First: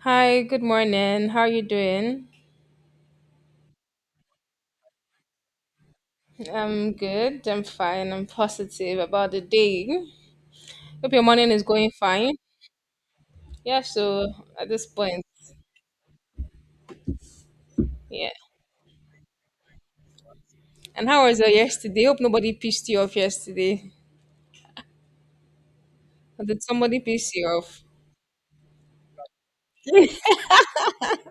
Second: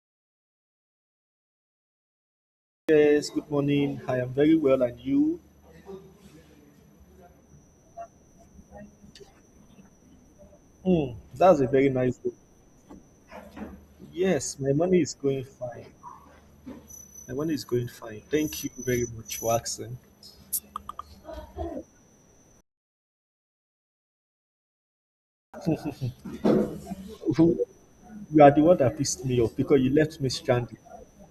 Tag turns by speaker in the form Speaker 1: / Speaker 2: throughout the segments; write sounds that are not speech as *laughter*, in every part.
Speaker 1: Hi, good morning. How are you doing?
Speaker 2: Yes, good morning. I am very well, and you?
Speaker 1: I'm good. I'm fine. I'm positive about the day. Hope
Speaker 2: Hmm,
Speaker 1: your morning
Speaker 2: that's
Speaker 1: is
Speaker 2: a very
Speaker 1: going
Speaker 2: nice one.
Speaker 1: fine. Yeah, so
Speaker 2: Yes,
Speaker 1: at
Speaker 2: my
Speaker 1: this
Speaker 2: money is
Speaker 1: point,
Speaker 2: going fine. My money is going fine.
Speaker 1: yeah.
Speaker 2: Thank you very much for asking.
Speaker 1: And how was your yesterday? Hope nobody pissed you off yesterday. Or did somebody piss you
Speaker 2: You
Speaker 1: off?
Speaker 2: you are the one that pissed me off because you left me stranded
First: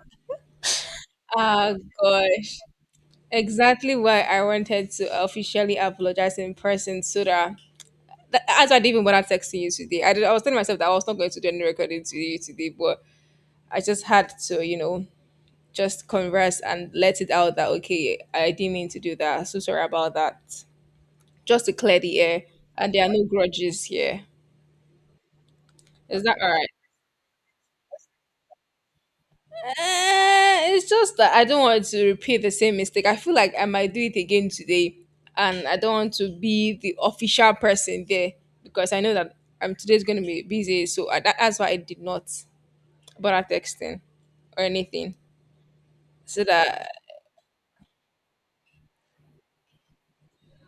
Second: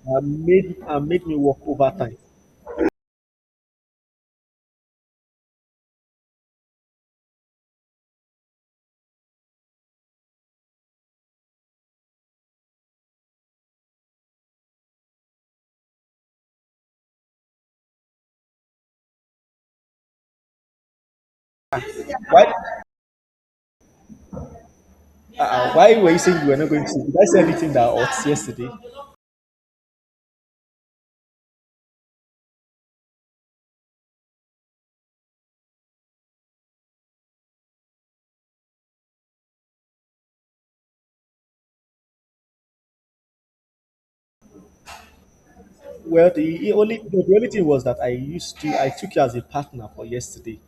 Speaker 2: and made me work
Speaker 1: Ah,
Speaker 2: overtime.
Speaker 1: gosh. Exactly why I wanted to officially apologize in person so that's I didn't even bother texting you today. I was telling myself that I was not going to do any recording to you today, but I just had to, just converse and let it out that okay, I didn't mean to do that. So sorry about that. Just to clear the air,
Speaker 2: Why?
Speaker 1: and there are no grudges here.
Speaker 2: Why were you
Speaker 1: Is that
Speaker 2: saying you
Speaker 1: all
Speaker 2: were
Speaker 1: right?
Speaker 2: not going to? Did I say anything that hurts yesterday?
Speaker 1: It's just that I don't want to repeat the same mistake. I feel like I might do it again today, and I don't want to be the official person there because I know that today's going to be busy. So that's why I did not bother texting or anything.
Speaker 2: Well,
Speaker 1: So
Speaker 2: the
Speaker 1: that
Speaker 2: only the only thing was that I used to I took you as a partner for yesterday,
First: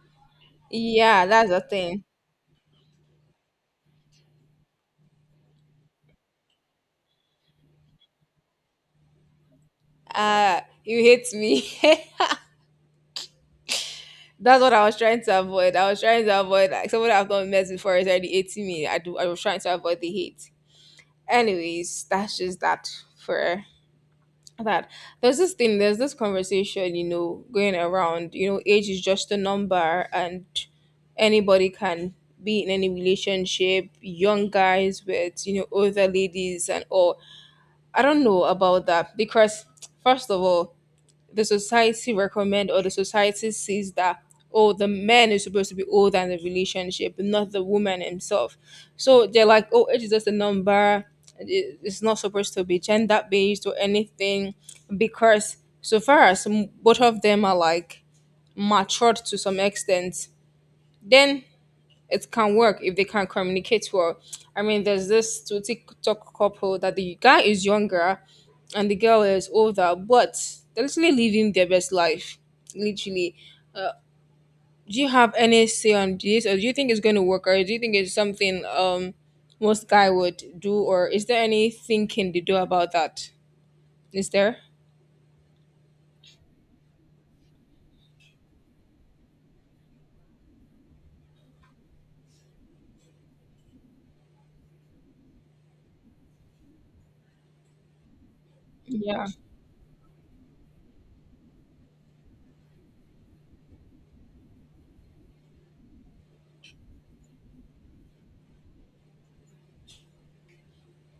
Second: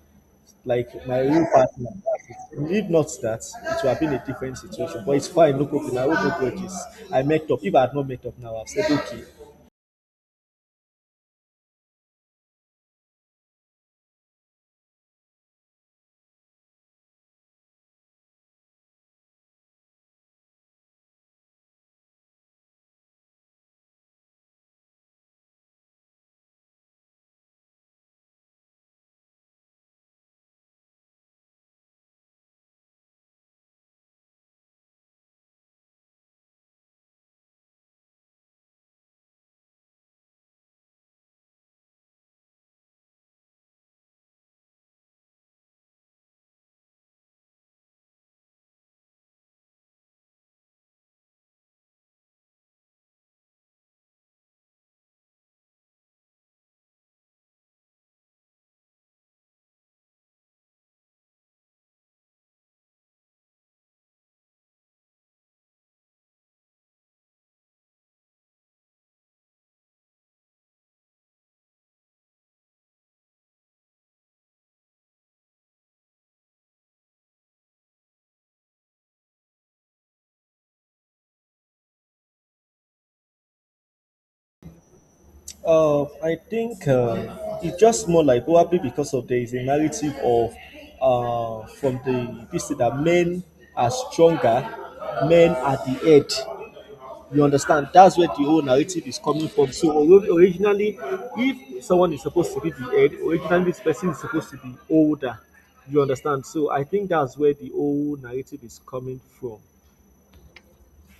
Speaker 2: like my
Speaker 1: yeah,
Speaker 2: real
Speaker 1: that's the
Speaker 2: partner.
Speaker 1: thing.
Speaker 2: If not that, it would have been a different situation. But it's fine, no problem. I hold no grudges. I messed up. If I had not messed up now, I've said okay.
Speaker 1: You hate me. *laughs* That's what I was trying to avoid. I was trying to avoid like someone I've not met before is already hating me. I do. I was trying to avoid the hate. Anyways, that's just that for that. There's this thing. There's this conversation. You know, going around. You know, age is just a number, and anybody can be in any relationship. Young guys with you know older ladies and all. I don't know about that because first of all, the society recommend or the society sees that oh the man is supposed to be older in the relationship, not the woman himself. So they're like, oh, age is just a number. It's not supposed to be gender based or anything, because so far as both of them are like matured to some extent, then it can work if they can communicate well. I mean, there's this two TikTok couple that the guy is younger and the girl is older, but they're literally living their best life. Literally. Uh, do you have any say on this, or do you think it's going to work, or do you think it's something most guy would do, or is there any thinking they do about that? Is there?
Speaker 2: I think it's just more like probably because of there is a narrative of from the this thing that men are stronger, men are the head. You understand? That's where the whole narrative is
Speaker 1: Yeah.
Speaker 2: coming from. So originally, if someone is supposed to be the head, originally this person is supposed to be older. You understand? So I think that's where the whole narrative is coming from.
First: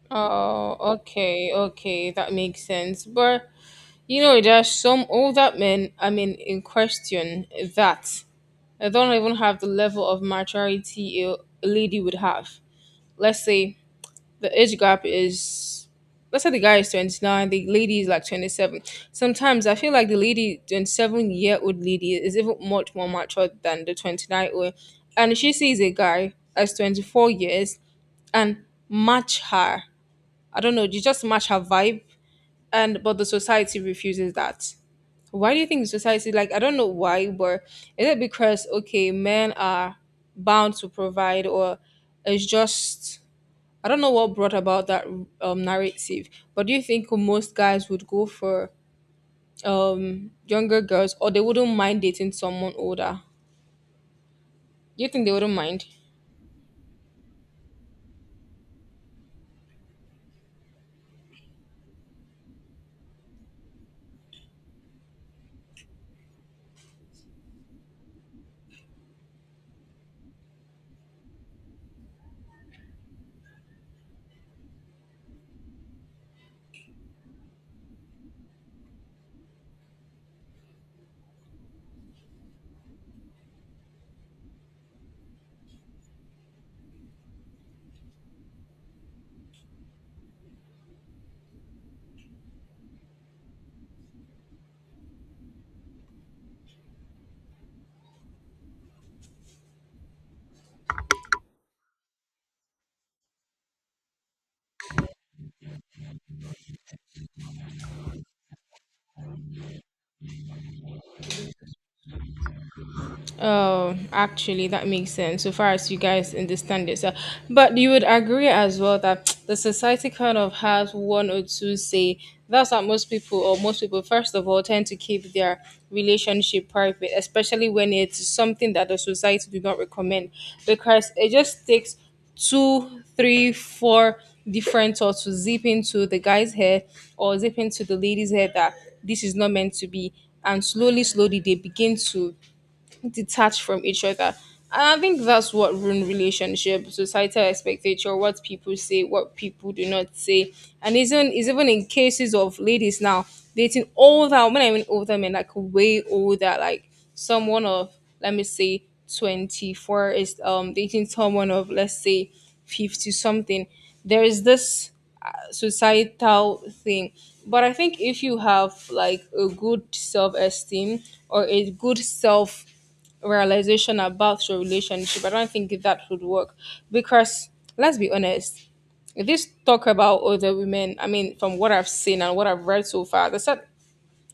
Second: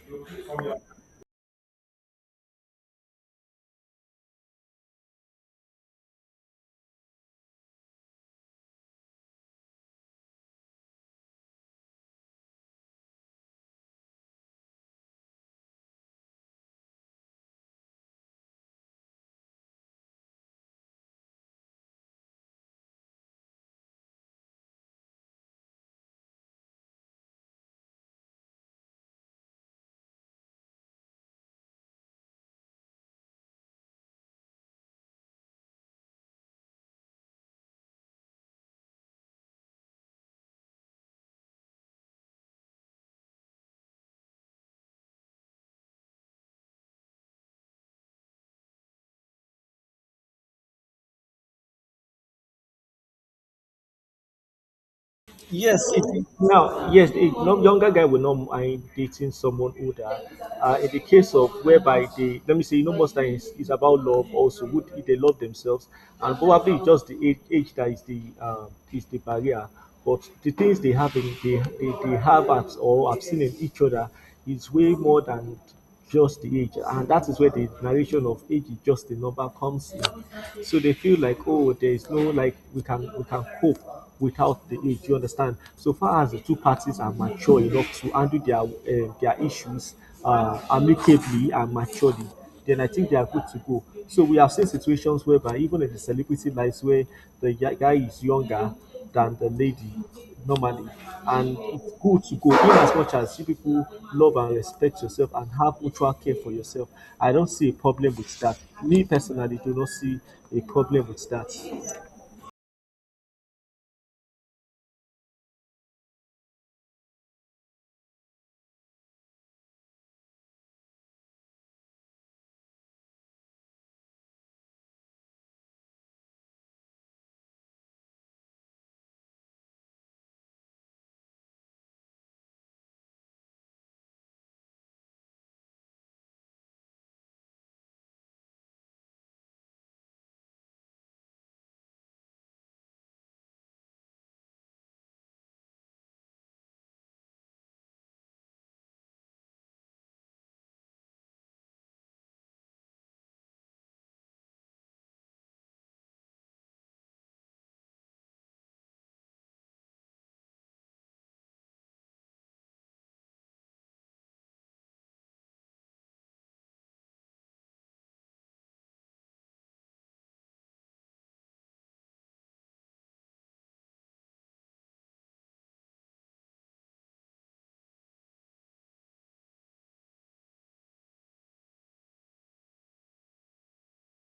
Speaker 1: Oh, okay, okay, that makes sense. But you know, there are some older men, I mean, in question that I don't even have the level of maturity a lady would have. Let's say the age gap is, let's say the guy is 29, the lady is like 27. Sometimes I feel like the lady, 27-year-old lady, is even much more mature than the 29 old. And she sees a guy as 24 years and match her. I don't know, you just match her vibe. And but the society refuses that, why do you think the society, like I don't know why, but is it because okay, men are bound to provide, or it's just I don't know what brought about that narrative. But do you think most guys would go for younger girls, or they wouldn't mind dating someone older? Do you think they wouldn't
Speaker 2: Yes,
Speaker 1: mind?
Speaker 2: it, now, yes, it, no, Younger guy will not mind dating someone older. In the case of whereby they, let me say, you know, most times it's about love also. Would if they love themselves, and probably it's just the age that is the barrier. But the things they have in they have at or have seen in each other is way more than just the age, and that is where the narration of age is just a number comes in. So they feel like, oh, there is no, like, we can cope without the age. You understand? So far as the two parties are mature enough to handle their issues amicably and maturely, then I think they are good to go. So we have seen situations whereby even in the celebrity lives where the guy is younger than the lady normally. And it's good to go in as much as you people love and respect yourself and have mutual care for yourself. I don't see a problem with that. Me personally do not see a problem with that.
Speaker 1: Oh, actually, that makes sense. So far as you guys understand it, so, but you would agree as well that *tsk* the society kind of has one or two say. That's what most people, or most people, first of all, tend to keep their relationship private, especially when it's something that the society do not recommend, because it just takes two, three, four different thoughts to zip into the guy's head or zip into the lady's head that this is not meant to be, and slowly, slowly they begin to detached from each other. And I think that's what ruin relationship, societal expectation, what people say, what people do not say. And isn't is even in cases of ladies now dating older, when I mean older men, like way older, like someone of let me say 24 is dating someone of let's say 50 something. There is this societal thing. But I think if you have like a good self esteem or a good self realization about your relationship. I don't think that would work because let's be honest. This talk about other women, I mean, from what I've seen and what I've read so far, there's,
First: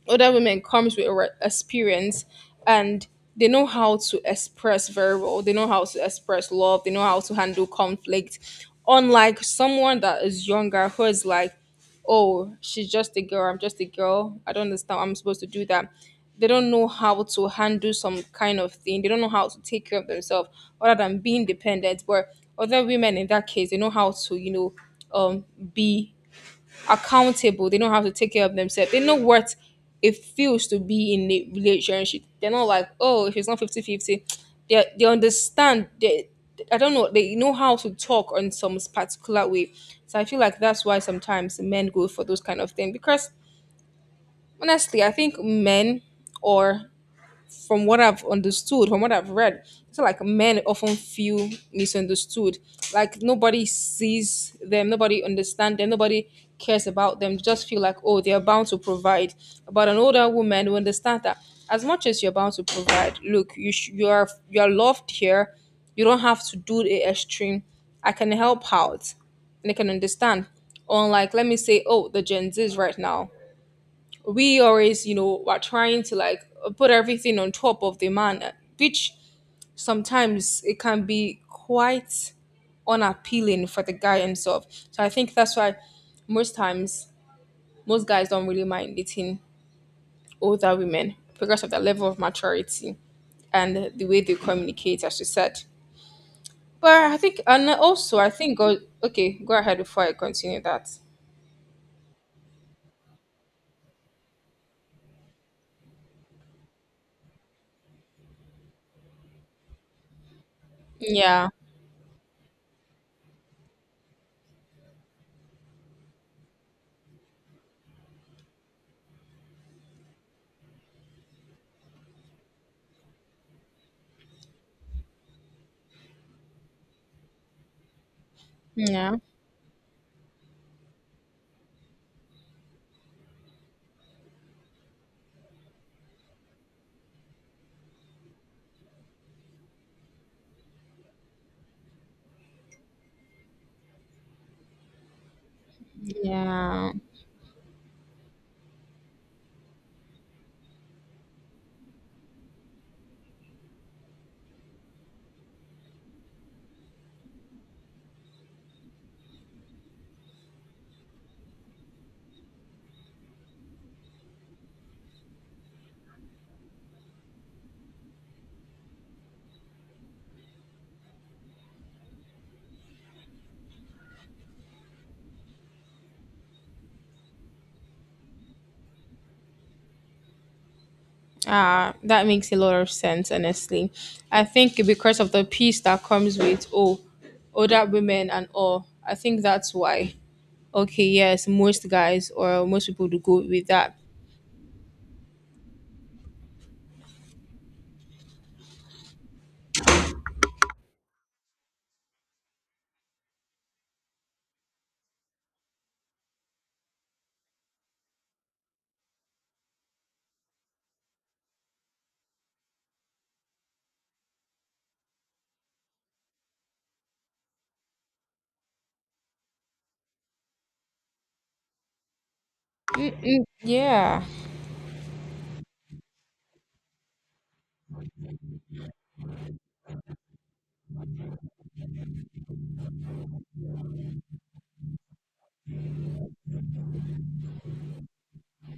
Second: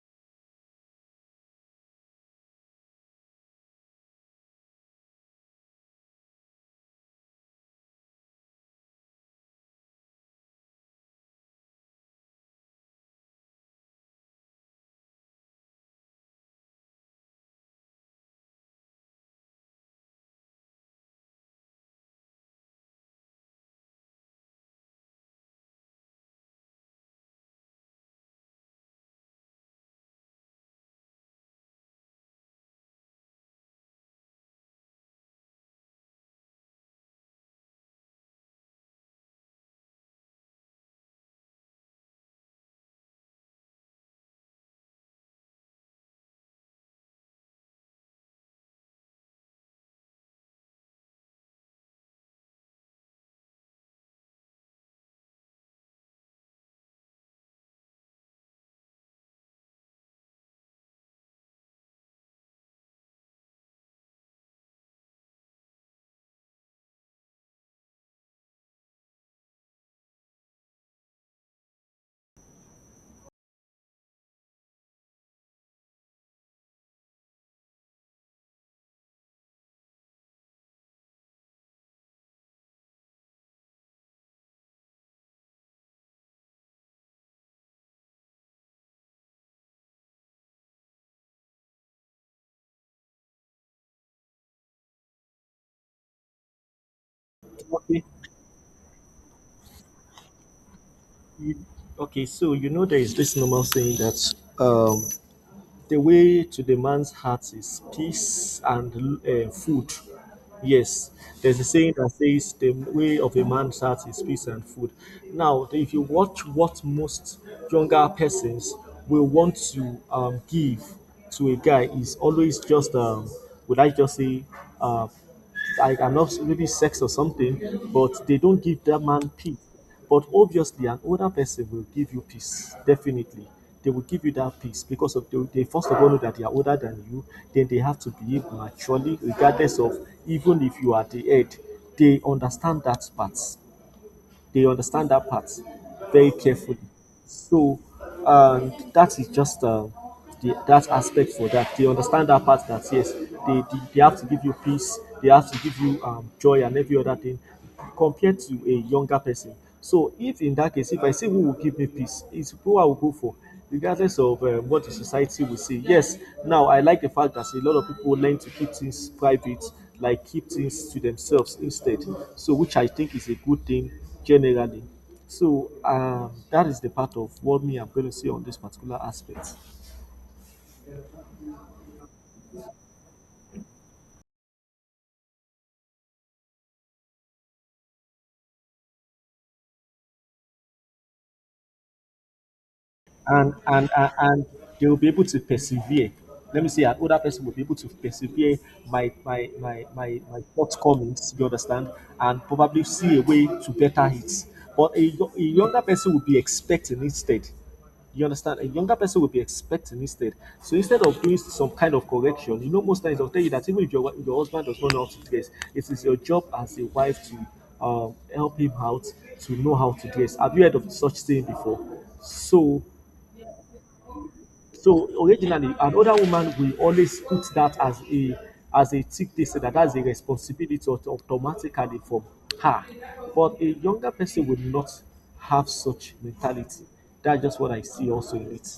Speaker 1: other women comes with experience, and they know how to express very well. They know how to express love. They know how to handle conflict, unlike someone that is younger who is like, oh she's just a girl, I'm just a girl, I don't understand why I'm supposed to do that. They don't know how to handle some kind of thing. They don't know how to take care of themselves other than being dependent. But other women in that case, they know how to, um be accountable. They know how to take care of themselves. They know what it feels to be in a relationship. They're not like, oh, if it's not 50 50, they understand. I don't know. They know how to talk on some particular way. So I feel like that's why sometimes men go for those kind of thing because honestly, I think men or from what I've understood, from what I've read, it's like men often feel misunderstood. Like nobody sees them, nobody understands them, nobody cares about them. They just feel like, oh, they're bound to provide. But an older woman will understand that as much as you're bound to provide, look, you are loved here. You don't have to do the extreme. I can help out, and they can understand. Unlike, let me say, oh, the Gen Zs right now we always you know are trying to like put everything on top of the man, which sometimes it can be quite unappealing for the guy himself. So I think that's why most times most guys don't really mind dating older women because of their level of maturity and the way they communicate, as you said. But I think, and
Speaker 2: Okay,
Speaker 1: also I think go okay go ahead before I continue that.
Speaker 2: you- okay so you know there is this normal saying that um the way to the man's heart is peace and food. Yes,
Speaker 1: Yeah
Speaker 2: there's a saying that says the way of a man's heart is peace and food. Now, if you watch what most younger persons will want to give to a guy is always just would I just say uh, I, I'm not, maybe sex or something, but they don't give that
Speaker 1: yeah
Speaker 2: man peace. But obviously, an older person will give you peace, definitely. They will give you that peace because of they first of all know that they are older than you, then they have to behave maturely, regardless of even if you are the head, they understand that part. They understand that part very carefully.
Speaker 1: yeah.
Speaker 2: So, and that is just that aspect for that. They understand that part, that yes, they have to give you peace, they have to give you joy and every other thing compared to a younger person. So, if in that case, if I say who will give me peace, it's who I will go for regardless of what the society will say. Yes, now I like the fact that a lot of people learn to keep things private, like keep things to themselves instead. So, which I think is a good thing generally. So, that is the part of what me I'm going to say on this particular aspect.
Speaker 1: Ah, that makes a lot of sense, honestly. I think because of the peace that comes with oh, older women and all, I think that's why. Okay, yes, most guys or most people do go
Speaker 2: and
Speaker 1: with
Speaker 2: and
Speaker 1: that.
Speaker 2: and, and they will be able to persevere. Let me say, an older person will be able to persevere my shortcomings. You understand, and probably see a way to better it. But a younger person will be expecting instead. You understand? A younger person will be expecting instead. So instead of doing some kind of correction, you know, most times they'll tell you that even if your husband does not know how to dress, it is your job as a wife to help him out to know how to dress. Have you heard of such thing before? So
Speaker 1: Mm, yeah.
Speaker 2: so originally, an older woman will always put that as a tick, they say that that's a responsibility automatically from her. But a younger person will not have such mentality. That's just what I see also in it.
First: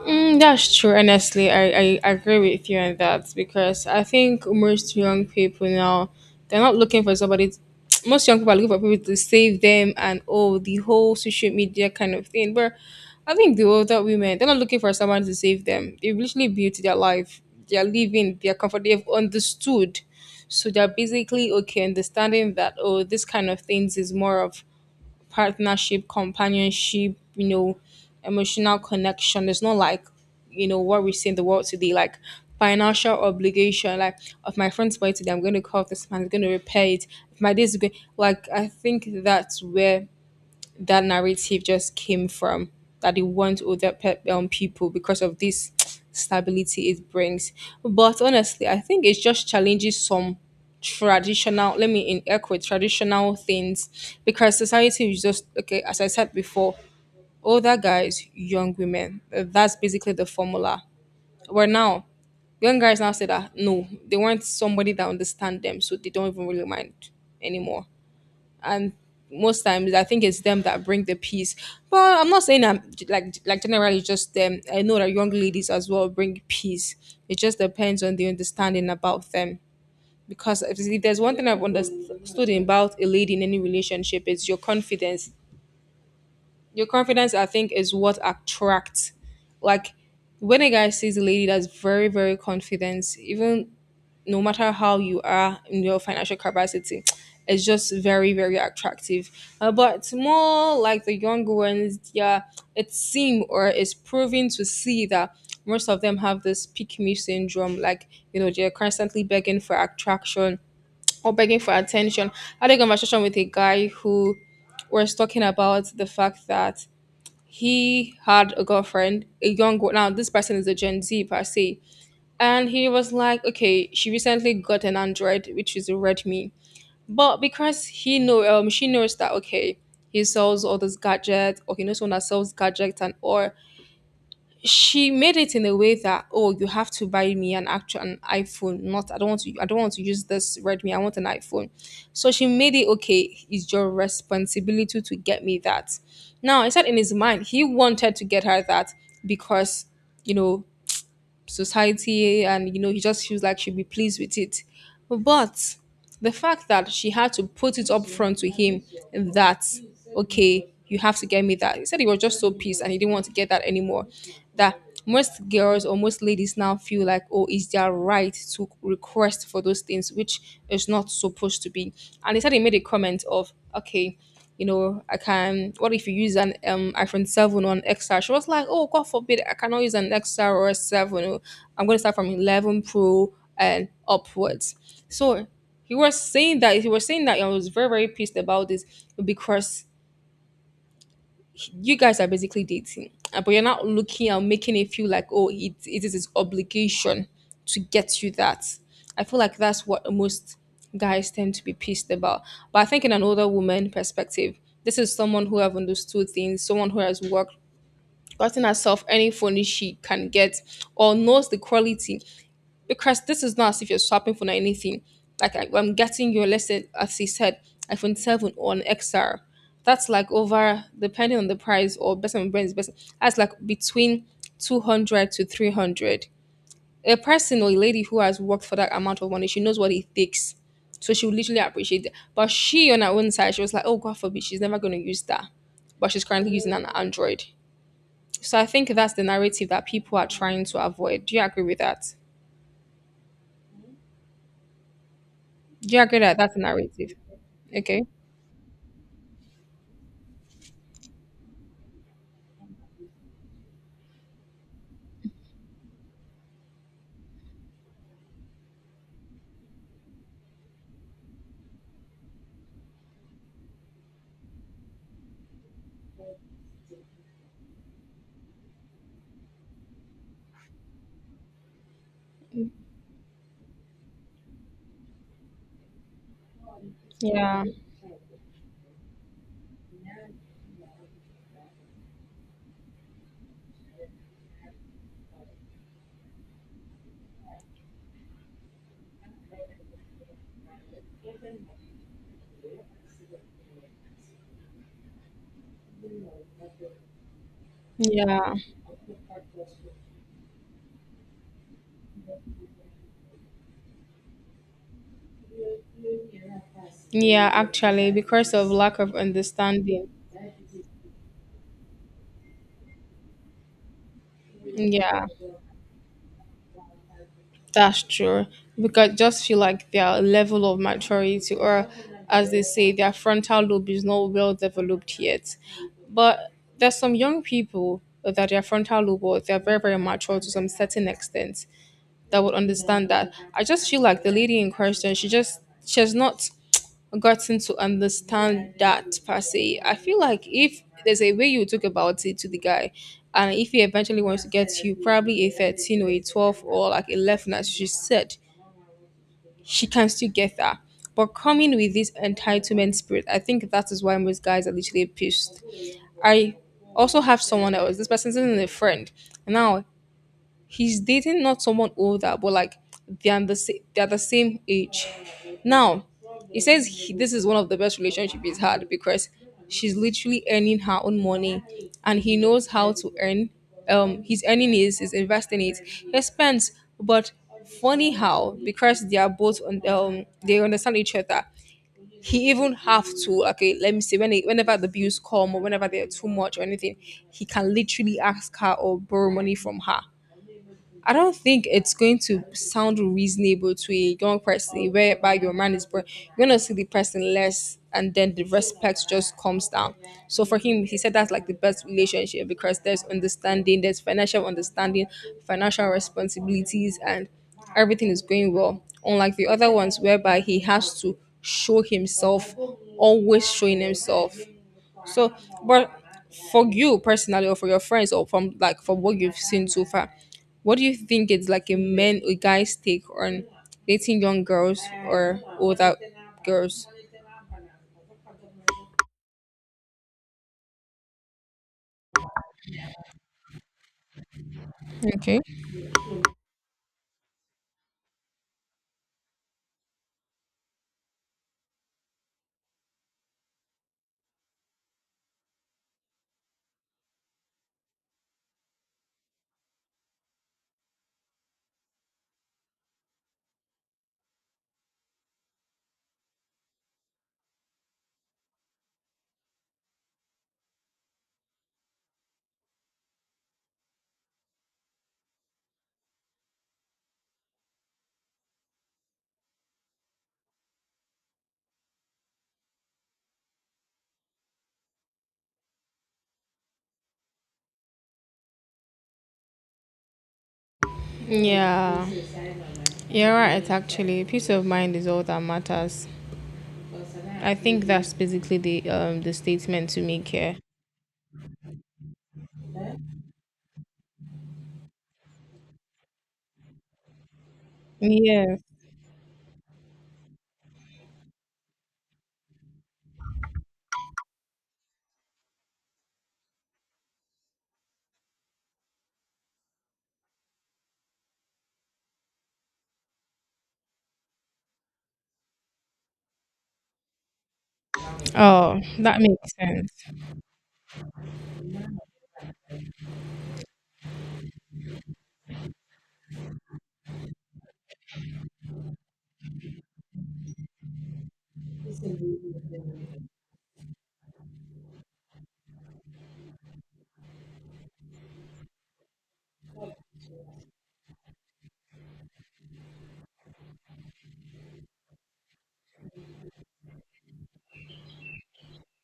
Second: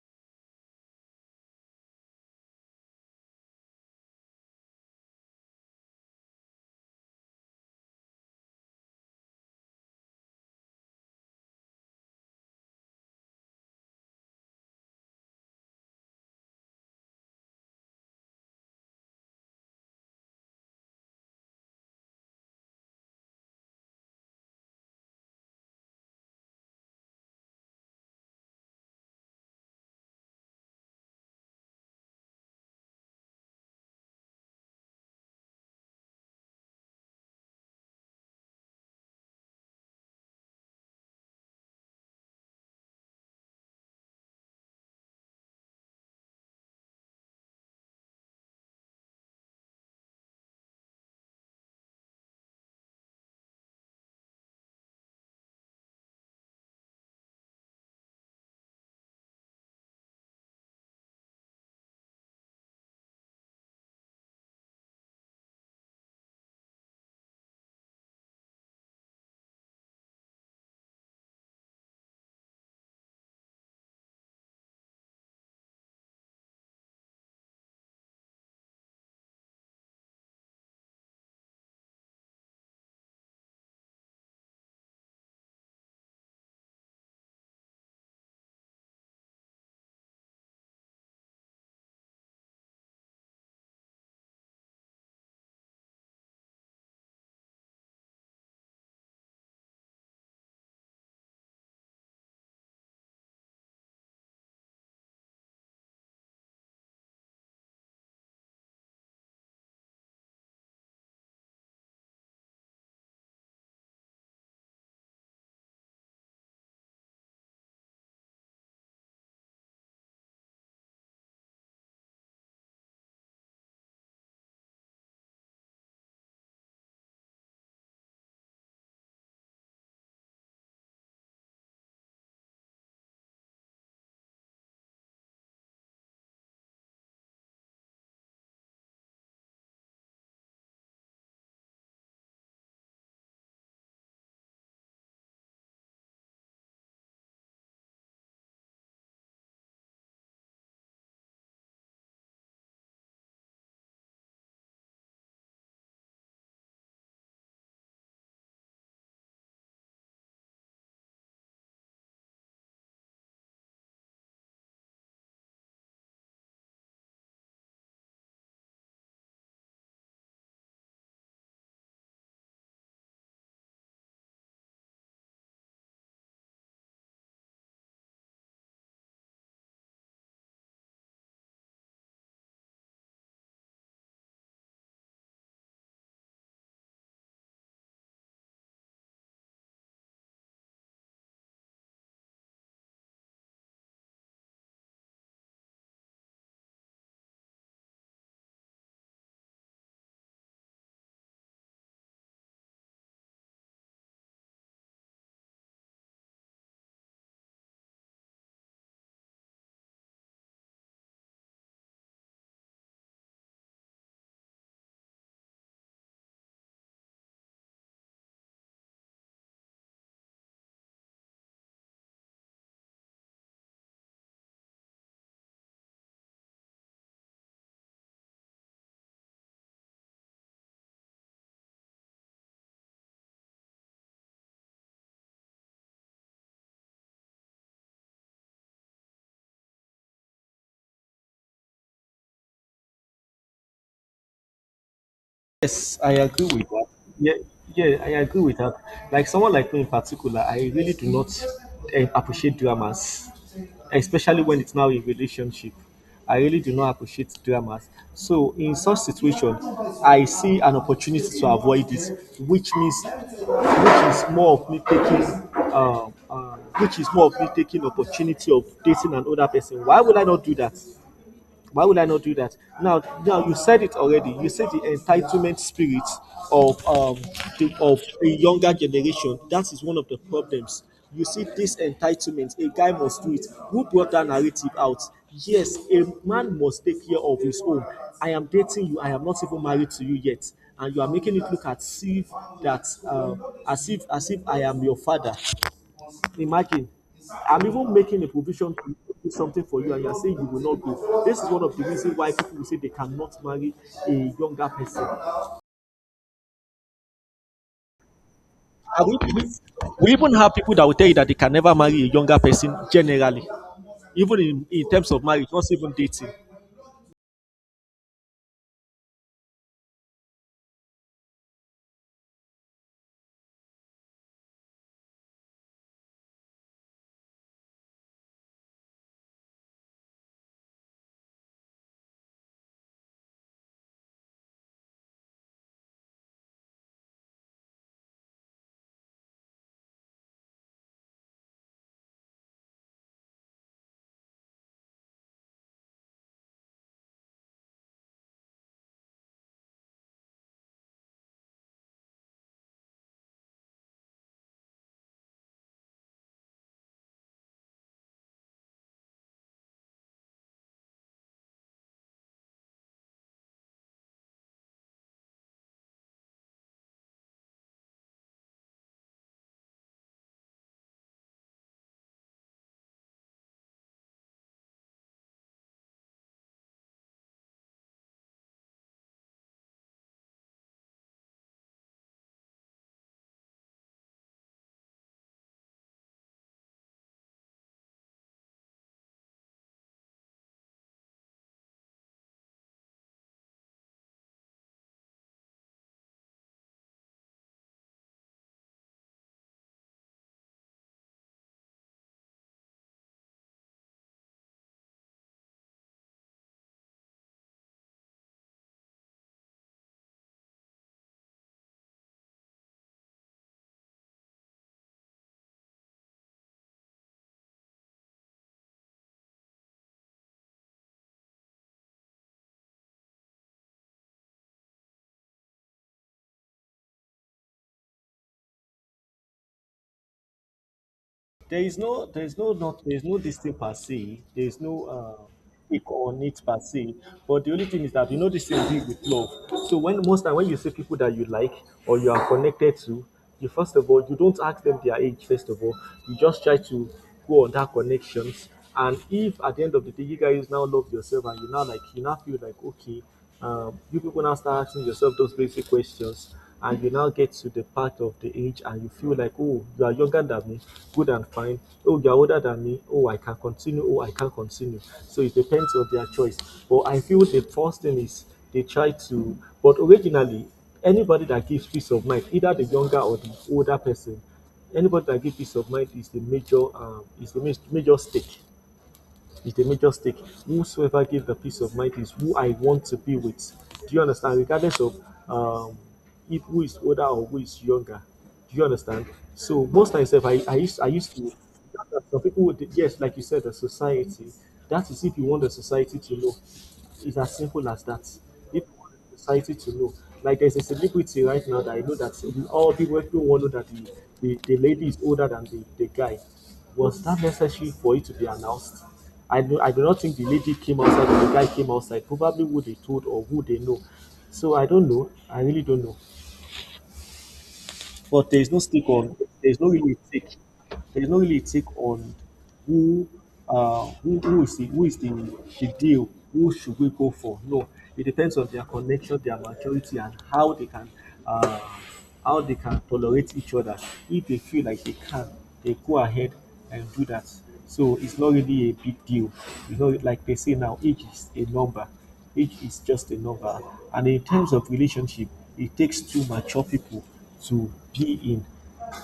Speaker 1: Mm, that's true. Honestly, I agree with you on that because I think most young people now they're not looking for somebody. *tsk* Most young people are looking for people to save them and oh the whole social media kind of thing. But I think the older women they're not looking for someone to save them. They've literally built their life. They're living. They're comfortable. They've understood. So they're basically okay understanding that oh this kind of things is more of partnership, companionship, you know, emotional connection. It's not like, you know, what we see in the world today, like financial obligation. Like, if my friend's spoil today, I'm going to call this man, he's going to repair it. If my day's good, like, I think that's where that narrative just came from that they want older people because of this *tsk* stability it brings. But honestly, I think it just challenges some traditional, let me in air quote, traditional things because society is just, okay, as I said before, older guys, young women. That's basically the formula. Where now, young guys now say that no, they want somebody that understand them, so they don't even really mind anymore, and most times I think it's them that bring the peace. But I'm not saying I'm like generally just them. I know that young ladies as well bring peace. It just depends on the understanding about them. Because if there's one thing I've understood about a lady in any relationship, it's your confidence. Your confidence, I think, is what attracts. Like when a guy sees a lady that's very, very confident, even no matter how you are in your financial capacity, *tsk* it's just very, very attractive. But more like the younger ones, yeah, it seem or it's proven to see that most of them have this pick me syndrome. Like, you know, they're constantly begging for attraction or begging for attention. I had a conversation with a guy who was talking about the fact that he had a girlfriend, a young girl. Now, this person is a Gen Z per se and he was like, okay, she recently got an Android, which is a Redmi. But because he know, she knows that, okay, he sells all those gadgets, or he knows someone that sells gadgets. And or she made it in a way that, oh, you have to buy me an iPhone. Not I don't want to use this Redmi. I want an iPhone. So she made it, okay, it's your responsibility to get me that. Now, I said in his mind he wanted to get her that because, you know society, and he just feels like she'll be pleased with it, but the fact that she had to put it up front to him that, okay, you have to get me that, he said he was just so pissed, and he didn't want to get that anymore, that most girls or most ladies now feel like, oh, it's their right to request for those things, which is not supposed to be. And he said he made a comment of, okay, I can what if you use an iPhone 7 on xr. She was like, oh, God forbid, I cannot use an XR or a 7. Oh, I'm going to start from 11 pro and upwards. So he was saying that I was very very pissed about this, because you guys are basically dating, but you're not looking and making it feel like, oh, it is his obligation to get you that. I feel like that's what most guys tend to be pissed about. But I think in an older woman perspective, this is someone who have understood things, someone who has worked, gotten herself any furnish she can get, or knows the quality, because this is not as if you're swapping for anything. Like I'm getting your, let's say, as he said, iPhone 7 or an XR. That's like over, depending on the price or best on brands, best, that's like between 200 to 300. A person or a lady who has worked for that amount of money, she knows what it takes. So she would literally appreciate it. But she, on her own side, she was like, oh, God forbid, she's never going to use that. But she's currently using an Android. So I think that's the narrative that people are trying to avoid. Do you agree with that? Do
Speaker 2: Yes,
Speaker 1: you
Speaker 2: I
Speaker 1: agree that
Speaker 2: agree
Speaker 1: that's a
Speaker 2: with that.
Speaker 1: narrative?
Speaker 2: Yeah, yeah,
Speaker 1: Okay.
Speaker 2: I agree with that. Like someone like me in particular, I really do not appreciate dramas, especially when it's now in relationship. I really do not appreciate dramas. So in such situation, I see an opportunity to avoid it, which means, which is more of me taking opportunity of dating another person. Why would I not do that? Why would I not do that? Now, you said it already. You said the entitlement spirit of
Speaker 1: Yeah.
Speaker 2: of the younger generation. That is one of the problems. You see this entitlement. A guy must do it. Who brought that narrative out? Yes, a man must take care of his own. I am dating you. I am not even married to you yet, and you are making it look as if as if I am your father. Imagine, I'm even making a
Speaker 1: Yeah.
Speaker 2: provision to do something for you, and you're saying you will not go. This is one of the reasons why people will say they cannot marry a younger person.
Speaker 1: Yeah, actually, because of lack
Speaker 2: And
Speaker 1: of
Speaker 2: we, we,
Speaker 1: understanding.
Speaker 2: we even have people that will tell you that they can never marry a younger person generally, even in terms of
Speaker 1: Yeah,
Speaker 2: marriage, not even dating.
Speaker 1: that's true. Because just feel like their level of maturity or, as they say, their frontal lobe is not well developed yet. But there's some young people that their frontal lobe, or they're very, very mature to some certain extent, that would understand that. I just feel like the lady in question, she has not gotten to understand that per se. I feel like if there's a way you talk about it to the guy, and if he eventually wants to get you probably a 13 or a 12 or like 11, as she said, she can still get that. But coming with this entitlement spirit, I think that is why most guys are literally pissed. I also have someone else. This person isn't a friend. Now, he's dating not someone older, but like they're the same age. Now, he says this is one of the best relationships he's had, because she's literally earning her own money, and he knows how to earn. He's he's investing it, he spends. But funny how, because they are both on they understand each other. He even have to, okay, let me see whenever the bills come or whenever they're too much or anything, he can literally ask her or borrow money from her. I don't think it's going to sound reasonable to a young person whereby your man is born. You're gonna see the person less, and then the respect just comes down. So for him, he said that's like the best relationship because there's understanding, there's financial understanding, financial responsibilities, and everything is going well. Unlike the other ones, whereby he has to show himself, always showing himself. So, but for you personally, or for your friends, or from what you've seen so far, what do you think it's like a man, a guy's take on dating young girls or older girls?
Speaker 2: There is no this thing per se. There is no
Speaker 1: Okay.
Speaker 2: pick on it per se. But the only thing is that you know this thing big with love. So when most time when you see people that you like or you are connected to, you first of all you don't ask them their age. First of all, you just try to go on that connections. And if at the end of the day you guys now love yourself and you now like you now feel like okay, you people now start asking yourself those basic questions, and you now get to the part of the age, and you feel like, oh, you are younger than me, good and fine. Oh, you are older than me. Oh, I can continue. Oh, I can continue. So it depends on their choice. But I feel the first thing is they try to, but originally, anybody that gives peace of mind, either the younger or the older person, anybody that gives peace of mind is the major stake is the major stake. Whosoever gave the peace of mind
Speaker 1: Yeah,
Speaker 2: is who I want to be
Speaker 1: you're
Speaker 2: with.
Speaker 1: right.
Speaker 2: Do you
Speaker 1: Actually,
Speaker 2: understand?
Speaker 1: peace of
Speaker 2: Regardless
Speaker 1: mind
Speaker 2: of
Speaker 1: is all that
Speaker 2: um,
Speaker 1: matters.
Speaker 2: if who is older or who
Speaker 1: I
Speaker 2: is
Speaker 1: think
Speaker 2: younger.
Speaker 1: that's
Speaker 2: Do
Speaker 1: basically
Speaker 2: you
Speaker 1: the
Speaker 2: understand?
Speaker 1: um the
Speaker 2: So
Speaker 1: statement
Speaker 2: most
Speaker 1: to
Speaker 2: times,
Speaker 1: make here.
Speaker 2: I used to, some people would, yes, like you said, the society. That is if you want the society to know. It's as simple as that.
Speaker 1: Yeah.
Speaker 2: If society to know. Like there's a celebrity right now that I know that all people everyone know that the lady is older than the guy. Was that necessary for it to be announced? I do not think the lady came outside or the guy came outside. Probably who they told or who they know. So I don't know. I really don't know, but there is no
Speaker 1: Oh,
Speaker 2: stick on.
Speaker 1: that
Speaker 2: There
Speaker 1: makes
Speaker 2: is no
Speaker 1: sense.
Speaker 2: really a take. There is no really a take on who, who is the the deal. Who should we go for? No, it depends on their connection, their maturity, and uh, how they can tolerate each other. If they feel like they can, they go ahead and do that. So it's not really a big deal. It's not like they say now, age is a number. Age is just a number. And in terms of relationship, it takes two mature people to be in.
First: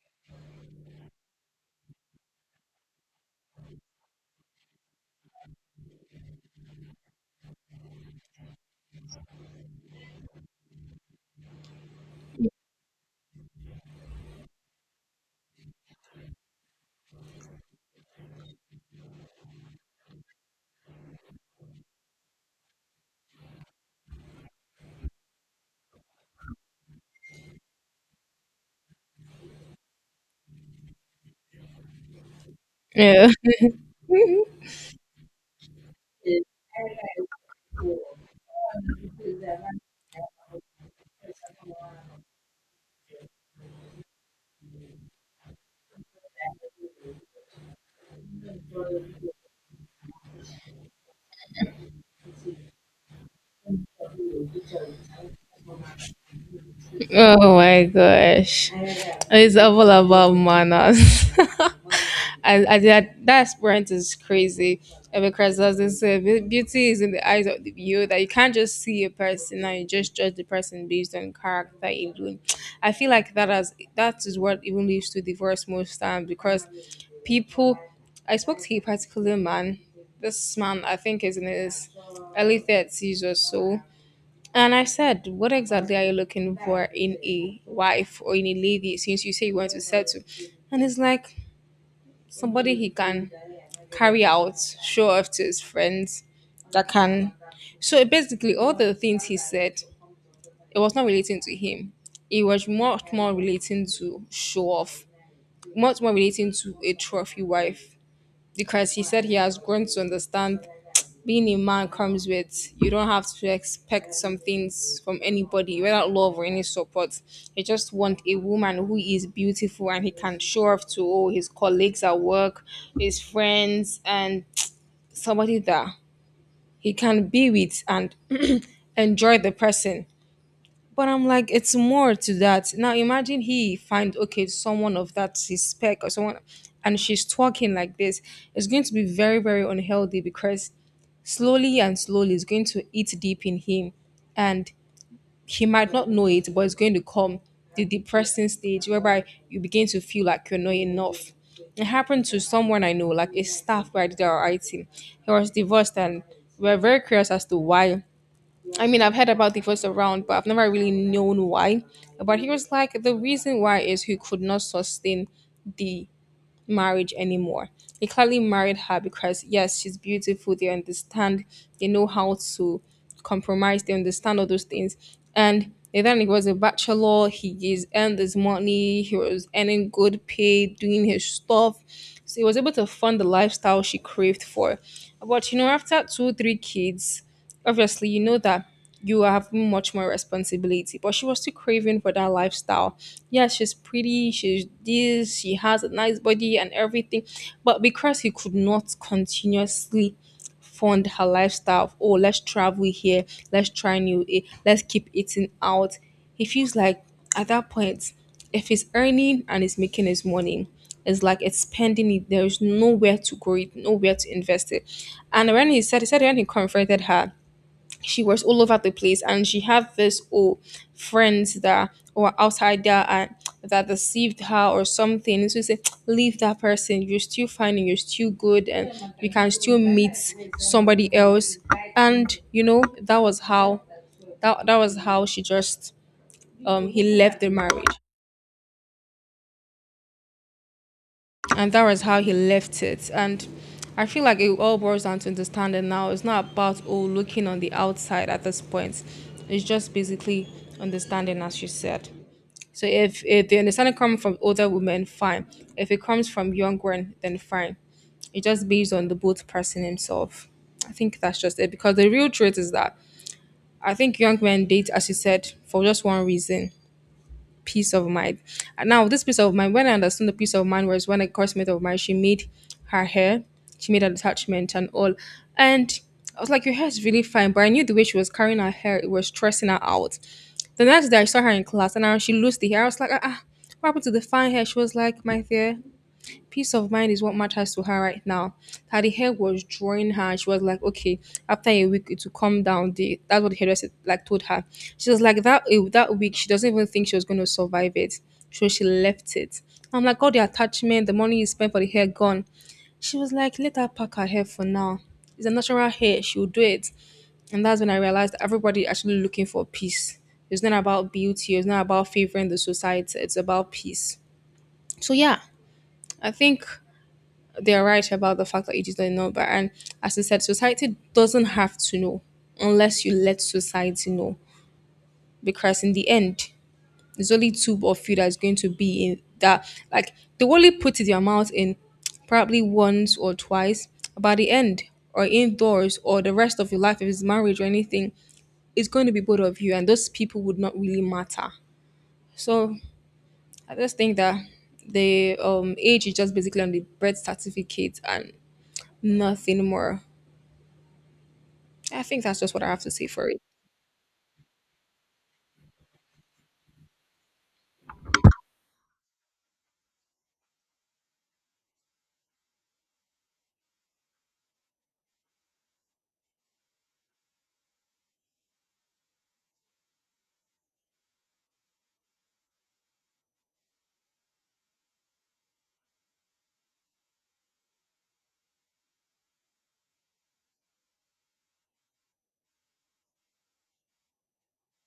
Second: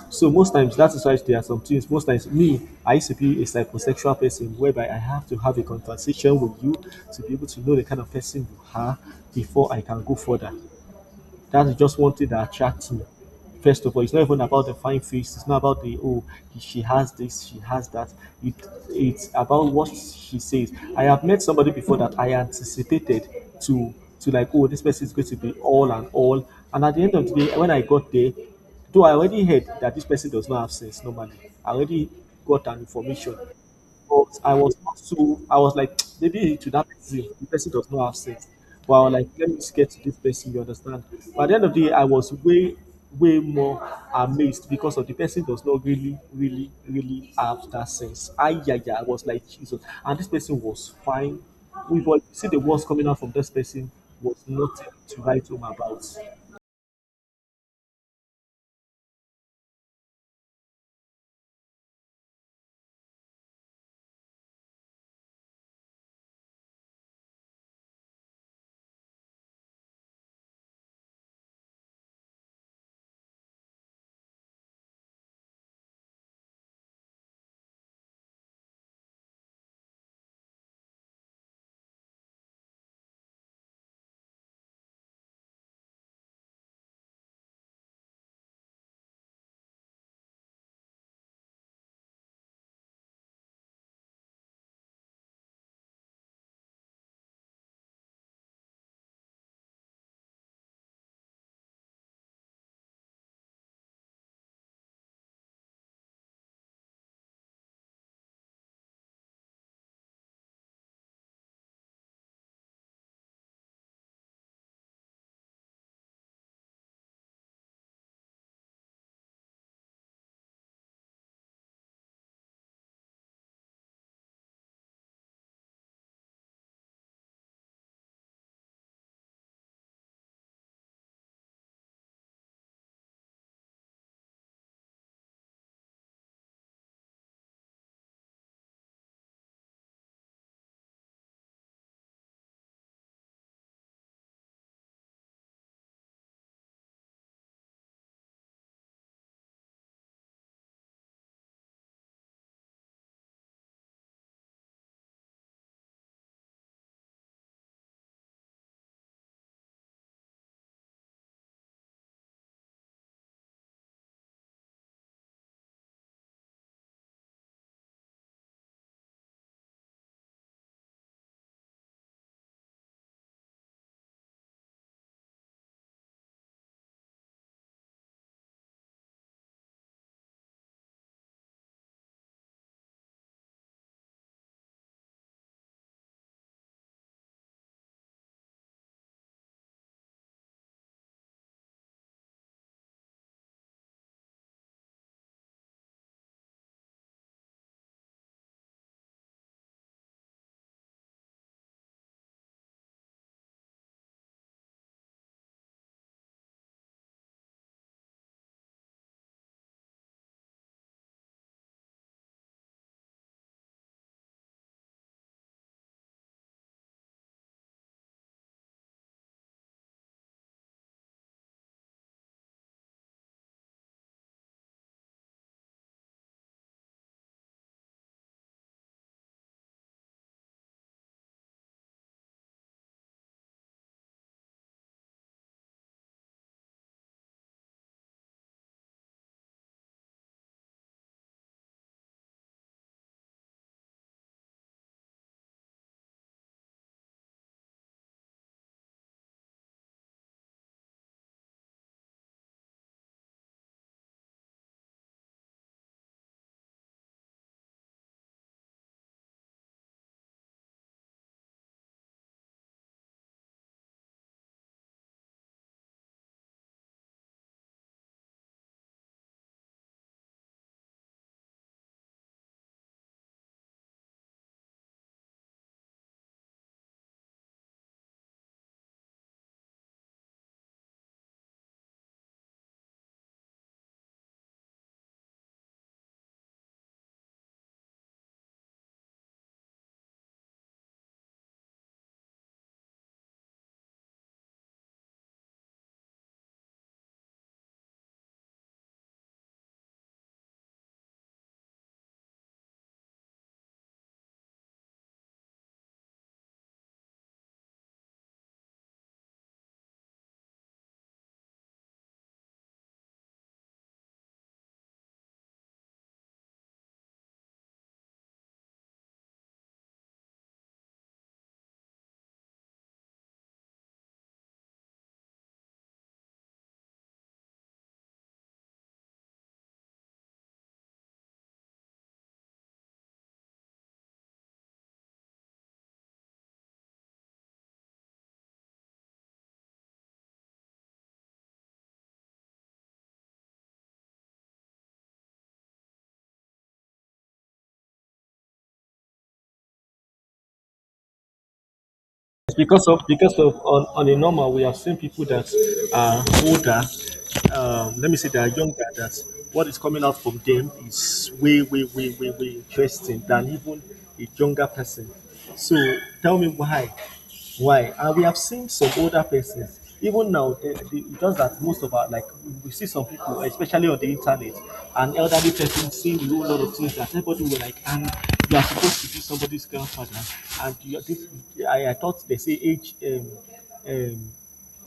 Speaker 2: So most times that is why there are some things. Most times, me, I, used to be a psychosexual person whereby I have to have a conversation with you to be able to know the kind of person you are before I can go further. That is just one thing that attracts me. First of all, it's not even about the fine face. It's not about the oh she has this, she has that. It it's about what she says. I have met somebody before that I anticipated to to like oh this person is going to be all. And at the end of the day, when I got there, though I already heard that this person does not have sense normally. I already got an
Speaker 1: Yeah.
Speaker 2: information, but
Speaker 1: *laughs*
Speaker 2: I was not, so I was like *tsk* maybe to that person the person does not have sense. But I was like, let me just get to this person, you understand? But at the end of the day, I was way, way more amazed because of the person does not really, really, really have that sense. I yeah, yeah, I was like Jesus. And this person was fine. We but you see the words coming out from this person was nothing to write home about.
Speaker 1: Oh my gosh. It's all about manners. *laughs* And that experience is crazy. And because, as they say, beauty is in the eyes of the beholder. You can't just see a person and you just judge the person based on character alone. I feel like that is what even leads to divorce most times, because people I spoke to a particular man. This man I think is in his early 30s or so, and I said, what exactly are you looking for in a wife or in a lady since you say you want to settle? And it's like somebody he can carry out, show off to his friends, that can. So basically, all the things he said, it was not relating to him. It was much more relating to show off, much more relating to a trophy wife, because he said he has grown to understand being a man comes with, you don't have to expect some things from anybody without love or any support, you just want a woman who is beautiful and he can show off to all his colleagues at work, his friends, and somebody that he can be with and enjoy the person. But I'm like, it's more to that. Now imagine he find, okay, someone of that his spec or someone, and she's talking like this. It's going to be very very unhealthy, because slowly and slowly it's going to eat deep in him, and he might not know it, but it's going to come the depressing stage whereby you begin to feel like you're not enough. It happened to someone I know, like a staff where I did our IT. He was divorced, and we were very curious as to why. I mean, I've heard about the first round, but I've never really known why. But he was like, the reason why is he could not sustain the marriage anymore. He clearly married her because, yes, she's beautiful. They understand, they know how to compromise, they understand all those things. And then he was a bachelor, he is earned his money, he was earning good pay, doing his stuff. So he was able to fund the lifestyle she craved for. But, after two, three kids, obviously, you know that you are having much more responsibility, but she was still craving for that lifestyle. Yes, she's pretty, she's this, she has a nice body and everything, but because he could not continuously fund her lifestyle of, oh, let's travel here, let's try new, let's keep eating out. He feels like at that point, if he's earning and he's making his money, it's like it's spending it. There is nowhere to grow it, nowhere to invest it. And he said when he confronted her, she was all over the place, and she had this, oh, friends that were outside there, and that deceived her or something, so she said, leave that person, you're still fine and you're still good, and you can still meet somebody else. And that was how, that was how she just he left the marriage, and that was how he left it. And I feel like it all boils down to understanding. Now it's not about, oh, looking on the outside at this point, it's just basically understanding, as you said. So if the understanding comes from older women, fine. If it comes from young women, then fine. It just based on the both person himself. I think that's just it, because the real truth is that I think young men date, as you said, for just one reason: peace of mind. And now, this peace of mind, when I understood the peace of mind was when a classmate of mine, she made her hair, she made an attachment and all. And I was like, your hair is really fine, but I knew the way she was carrying her hair, it was stressing her out. The next day, I saw her in class, and now she lost the hair. I was like, ah, ah, what happened to the fine hair? She was like, my dear, peace of mind is what matters to her right now. That the hair was drawing her. She was like, okay, after a week it will come down. That's what the hairdresser like told her. She was like that, that week. She doesn't even think she was going to survive it, so she left it. I'm like, all the attachment, the money you spent for the hair gone. She was like, let her pack her hair for now. It's a natural hair. She'll do it. And that's when I realized that everybody actually looking for peace. It's not about beauty. It's not about favoring the society. It's about peace. So yeah, I think they are right about the fact that you just don't know. But and as I said, society doesn't have to know unless you let society know. Because in the end, there's only two of you that's going to be in that. Like they will only put their mouth in probably once or twice. By the end, or indoors, or the rest of your life, if it's marriage or anything, it's going to be both of you, and those people would not really matter. So I just think that the age is just basically on the birth certificate and nothing more. I think that's just
Speaker 2: Yes,
Speaker 1: what I have
Speaker 2: because
Speaker 1: to
Speaker 2: of
Speaker 1: say for
Speaker 2: because
Speaker 1: it.
Speaker 2: of on a normal we have seen people that are older. Let me say they are younger. That what is coming out from them is way way way way way interesting than even a younger person. So tell me why, why? And we have seen some older persons even now, just that most of our, like, we see some people, especially on the internet, an elderly person seeing a whole lot of things that everybody will like, and you are supposed to be somebody's grandfather. And you, this, I thought they say age um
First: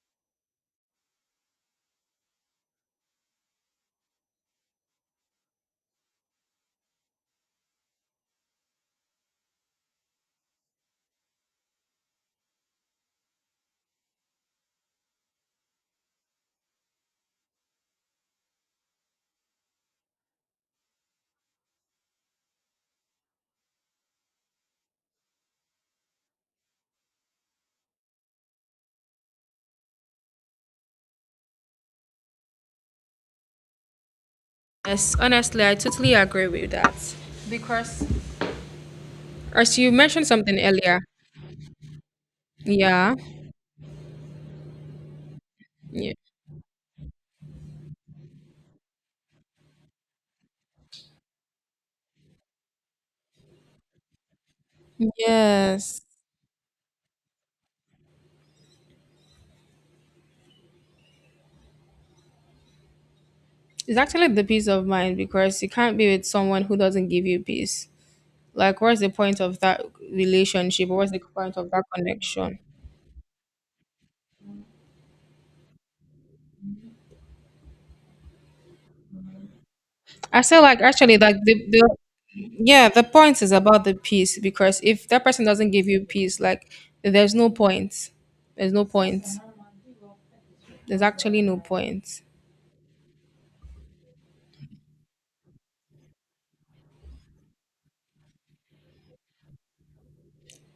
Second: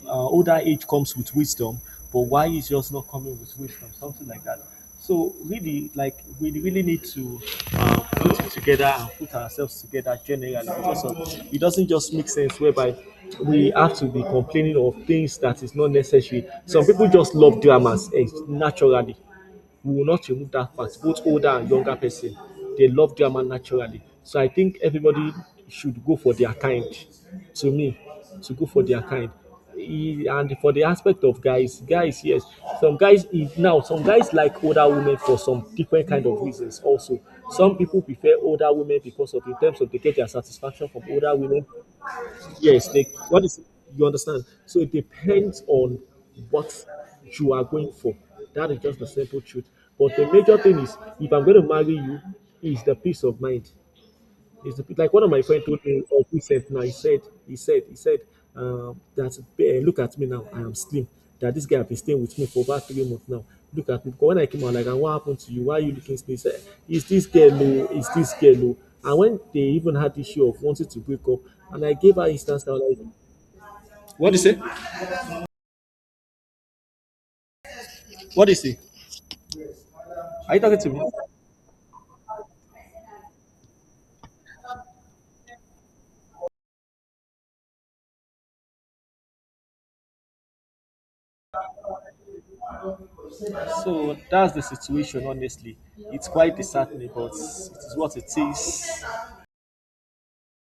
Speaker 2: older age comes with wisdom, but why is yours not coming with wisdom? Something like that. So really, like we really need to put it together and put ourselves together generally. Because of, it doesn't just make sense whereby we have to be complaining of things that is not necessary. Some people just love dramas, naturally. We will not remove that part. Both older and younger person, they love drama naturally. So I think everybody should go for their kind. To me, to go for their kind. And for the aspect of guys, yes, some guys like older
Speaker 1: Yes,
Speaker 2: women for
Speaker 1: honestly,
Speaker 2: some
Speaker 1: I
Speaker 2: different
Speaker 1: totally
Speaker 2: kind of
Speaker 1: agree with
Speaker 2: reasons.
Speaker 1: that.
Speaker 2: Also, some people
Speaker 1: Because
Speaker 2: prefer older women because of, in
Speaker 1: as
Speaker 2: terms of,
Speaker 1: you
Speaker 2: they get
Speaker 1: mentioned
Speaker 2: their
Speaker 1: something
Speaker 2: satisfaction
Speaker 1: earlier,
Speaker 2: from older women. Yes, they,
Speaker 1: yeah,
Speaker 2: what is, you understand? So it depends on
Speaker 1: yeah.
Speaker 2: what you are going for. That is just the simple truth. But the major thing is, if I'm going to marry you, is the peace of mind. It's the, like one of my friends told
Speaker 1: Yes.
Speaker 2: me of recent. Now he said, he said, that look at me now, I am slim. That this guy have been staying with me for about 3 months now. Look
Speaker 1: It's
Speaker 2: at me. Because
Speaker 1: actually
Speaker 2: when
Speaker 1: the
Speaker 2: I came
Speaker 1: peace
Speaker 2: out,
Speaker 1: of
Speaker 2: like, "And what
Speaker 1: mind
Speaker 2: happened to
Speaker 1: because
Speaker 2: you?
Speaker 1: you
Speaker 2: Why are you
Speaker 1: can't be
Speaker 2: looking
Speaker 1: with
Speaker 2: slim?" He said,
Speaker 1: someone who
Speaker 2: Is
Speaker 1: doesn't give
Speaker 2: this
Speaker 1: you
Speaker 2: girl low?
Speaker 1: peace.
Speaker 2: Is this girl low?
Speaker 1: Like, what's the
Speaker 2: And when
Speaker 1: point of
Speaker 2: they
Speaker 1: that
Speaker 2: even had the issue of wanting
Speaker 1: relationship?
Speaker 2: to
Speaker 1: What's the
Speaker 2: break up,
Speaker 1: point of that
Speaker 2: and I gave her
Speaker 1: connection?
Speaker 2: instance, I was like, What is it? What is it?
Speaker 1: I
Speaker 2: Are you
Speaker 1: feel
Speaker 2: talking
Speaker 1: like
Speaker 2: to me?
Speaker 1: actually, like the yeah, the point is about the peace because if that person doesn't give you peace, like there's no point. There's no point. There's actually no point.
Speaker 2: So that's the situation, honestly. It's quite disheartening, but it is what it is.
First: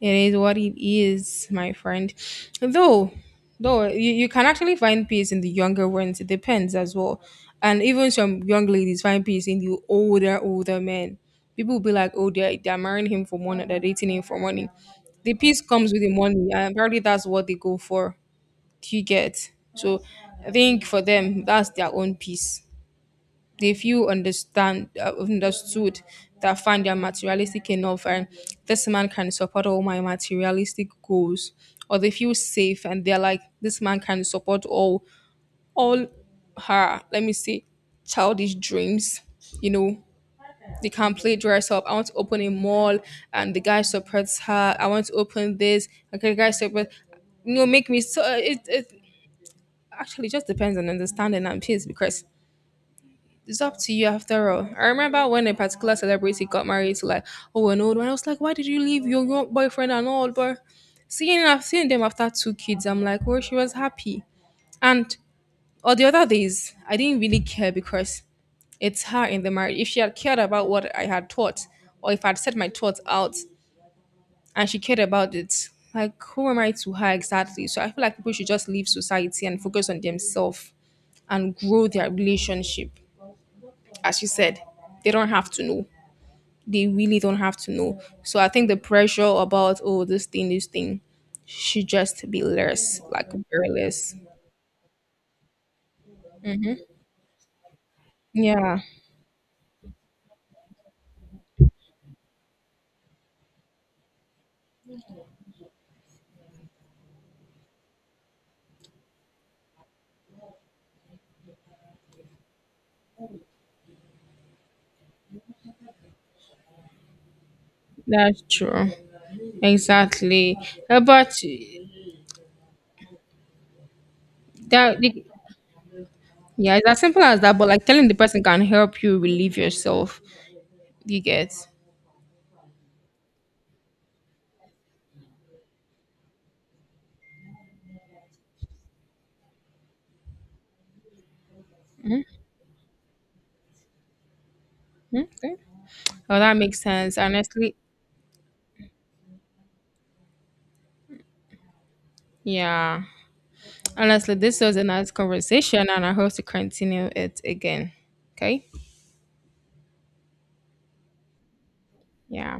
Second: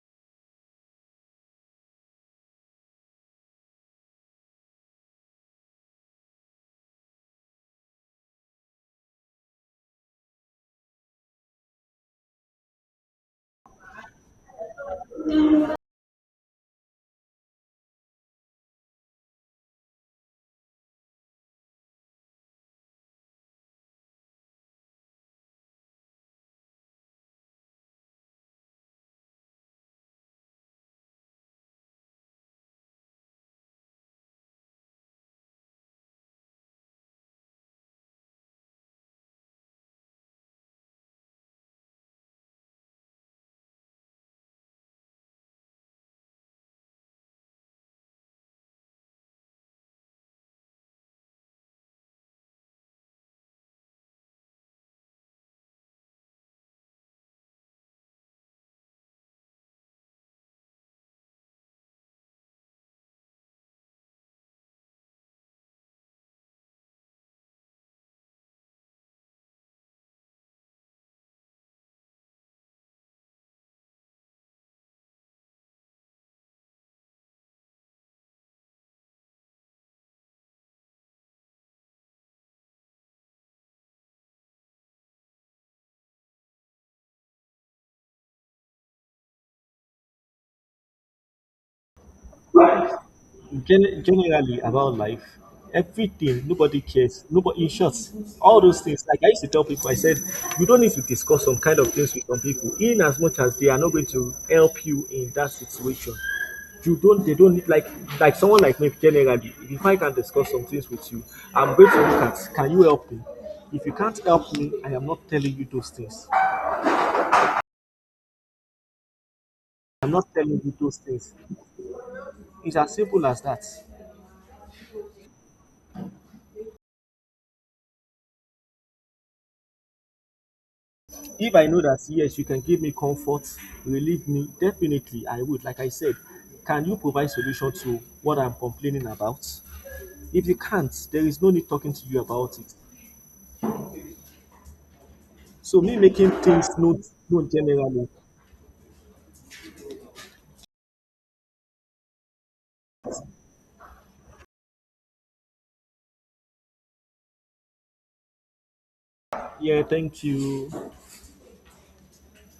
Speaker 1: It is what it is, my friend. Though, though you can actually find peace in the younger ones. It depends as well. And even some young ladies find peace in the older men. People will be like, oh, they're marrying him for money, they're dating him for money. The peace comes with the money, and probably that's what they go for. Do you get? So I think for them, that's their own peace they feel understand understood that find their materialistic enough and this man can support all my materialistic goals or they feel safe and they're like this man can support all her let me say childish dreams, you know, they can play dress up. I want to open a mall and the guy supports her. I want to open this. Okay, the guy supports, you know, make me. So it actually just depends on understanding and pace because it's up to you after all. I remember when a particular celebrity got married to like oh an old one. I was like, why did you leave your young boyfriend and all? But seeing I've seen them after two kids, I'm like, well, she was happy. And on the other days, I didn't really care because it's her in the marriage. If she had cared about what I had thought, or if I'd said my thoughts out and she cared about it, like who am I to her exactly? So I feel like people should just leave society and focus on themselves and grow their relationship. As you said, they don't have to know. They really don't have to know. So I think the pressure about oh this thing should just be less, like very less.
Speaker 2: Generally about life, everything, nobody
Speaker 1: Hmm.
Speaker 2: cares, nobody, in short, all
Speaker 1: Yeah,
Speaker 2: those things, like I used to tell people, I said, you don't need to discuss some kind of things with some people, in as much as they are not going to help you in that situation. You don't They don't need, like, someone like me generally, if I can discuss some things with you, I'm going to look at, can you help me? If you can't help me, I am not telling you those things.
Speaker 1: that's true.
Speaker 2: I'm not
Speaker 1: Exactly.
Speaker 2: telling you those
Speaker 1: But
Speaker 2: things. It's as simple as that.
Speaker 1: that the- yeah, it's as simple as that. But like telling the person can help you relieve yourself. You get.
Speaker 2: If I know that yes, you can give me comfort, relieve me, definitely I would. Like I said, can you provide solution to what I'm complaining about? If you can't, there is no need talking to you
Speaker 1: Mhm.
Speaker 2: about it.
Speaker 1: Okay.
Speaker 2: So me making
Speaker 1: Well, that
Speaker 2: things
Speaker 1: makes
Speaker 2: known,
Speaker 1: sense.
Speaker 2: known
Speaker 1: Honestly,
Speaker 2: generally.
Speaker 1: yeah. Honestly, this was a nice conversation, and I hope to continue it again. Okay.
Speaker 2: Yeah, thank you.
Speaker 1: Yeah.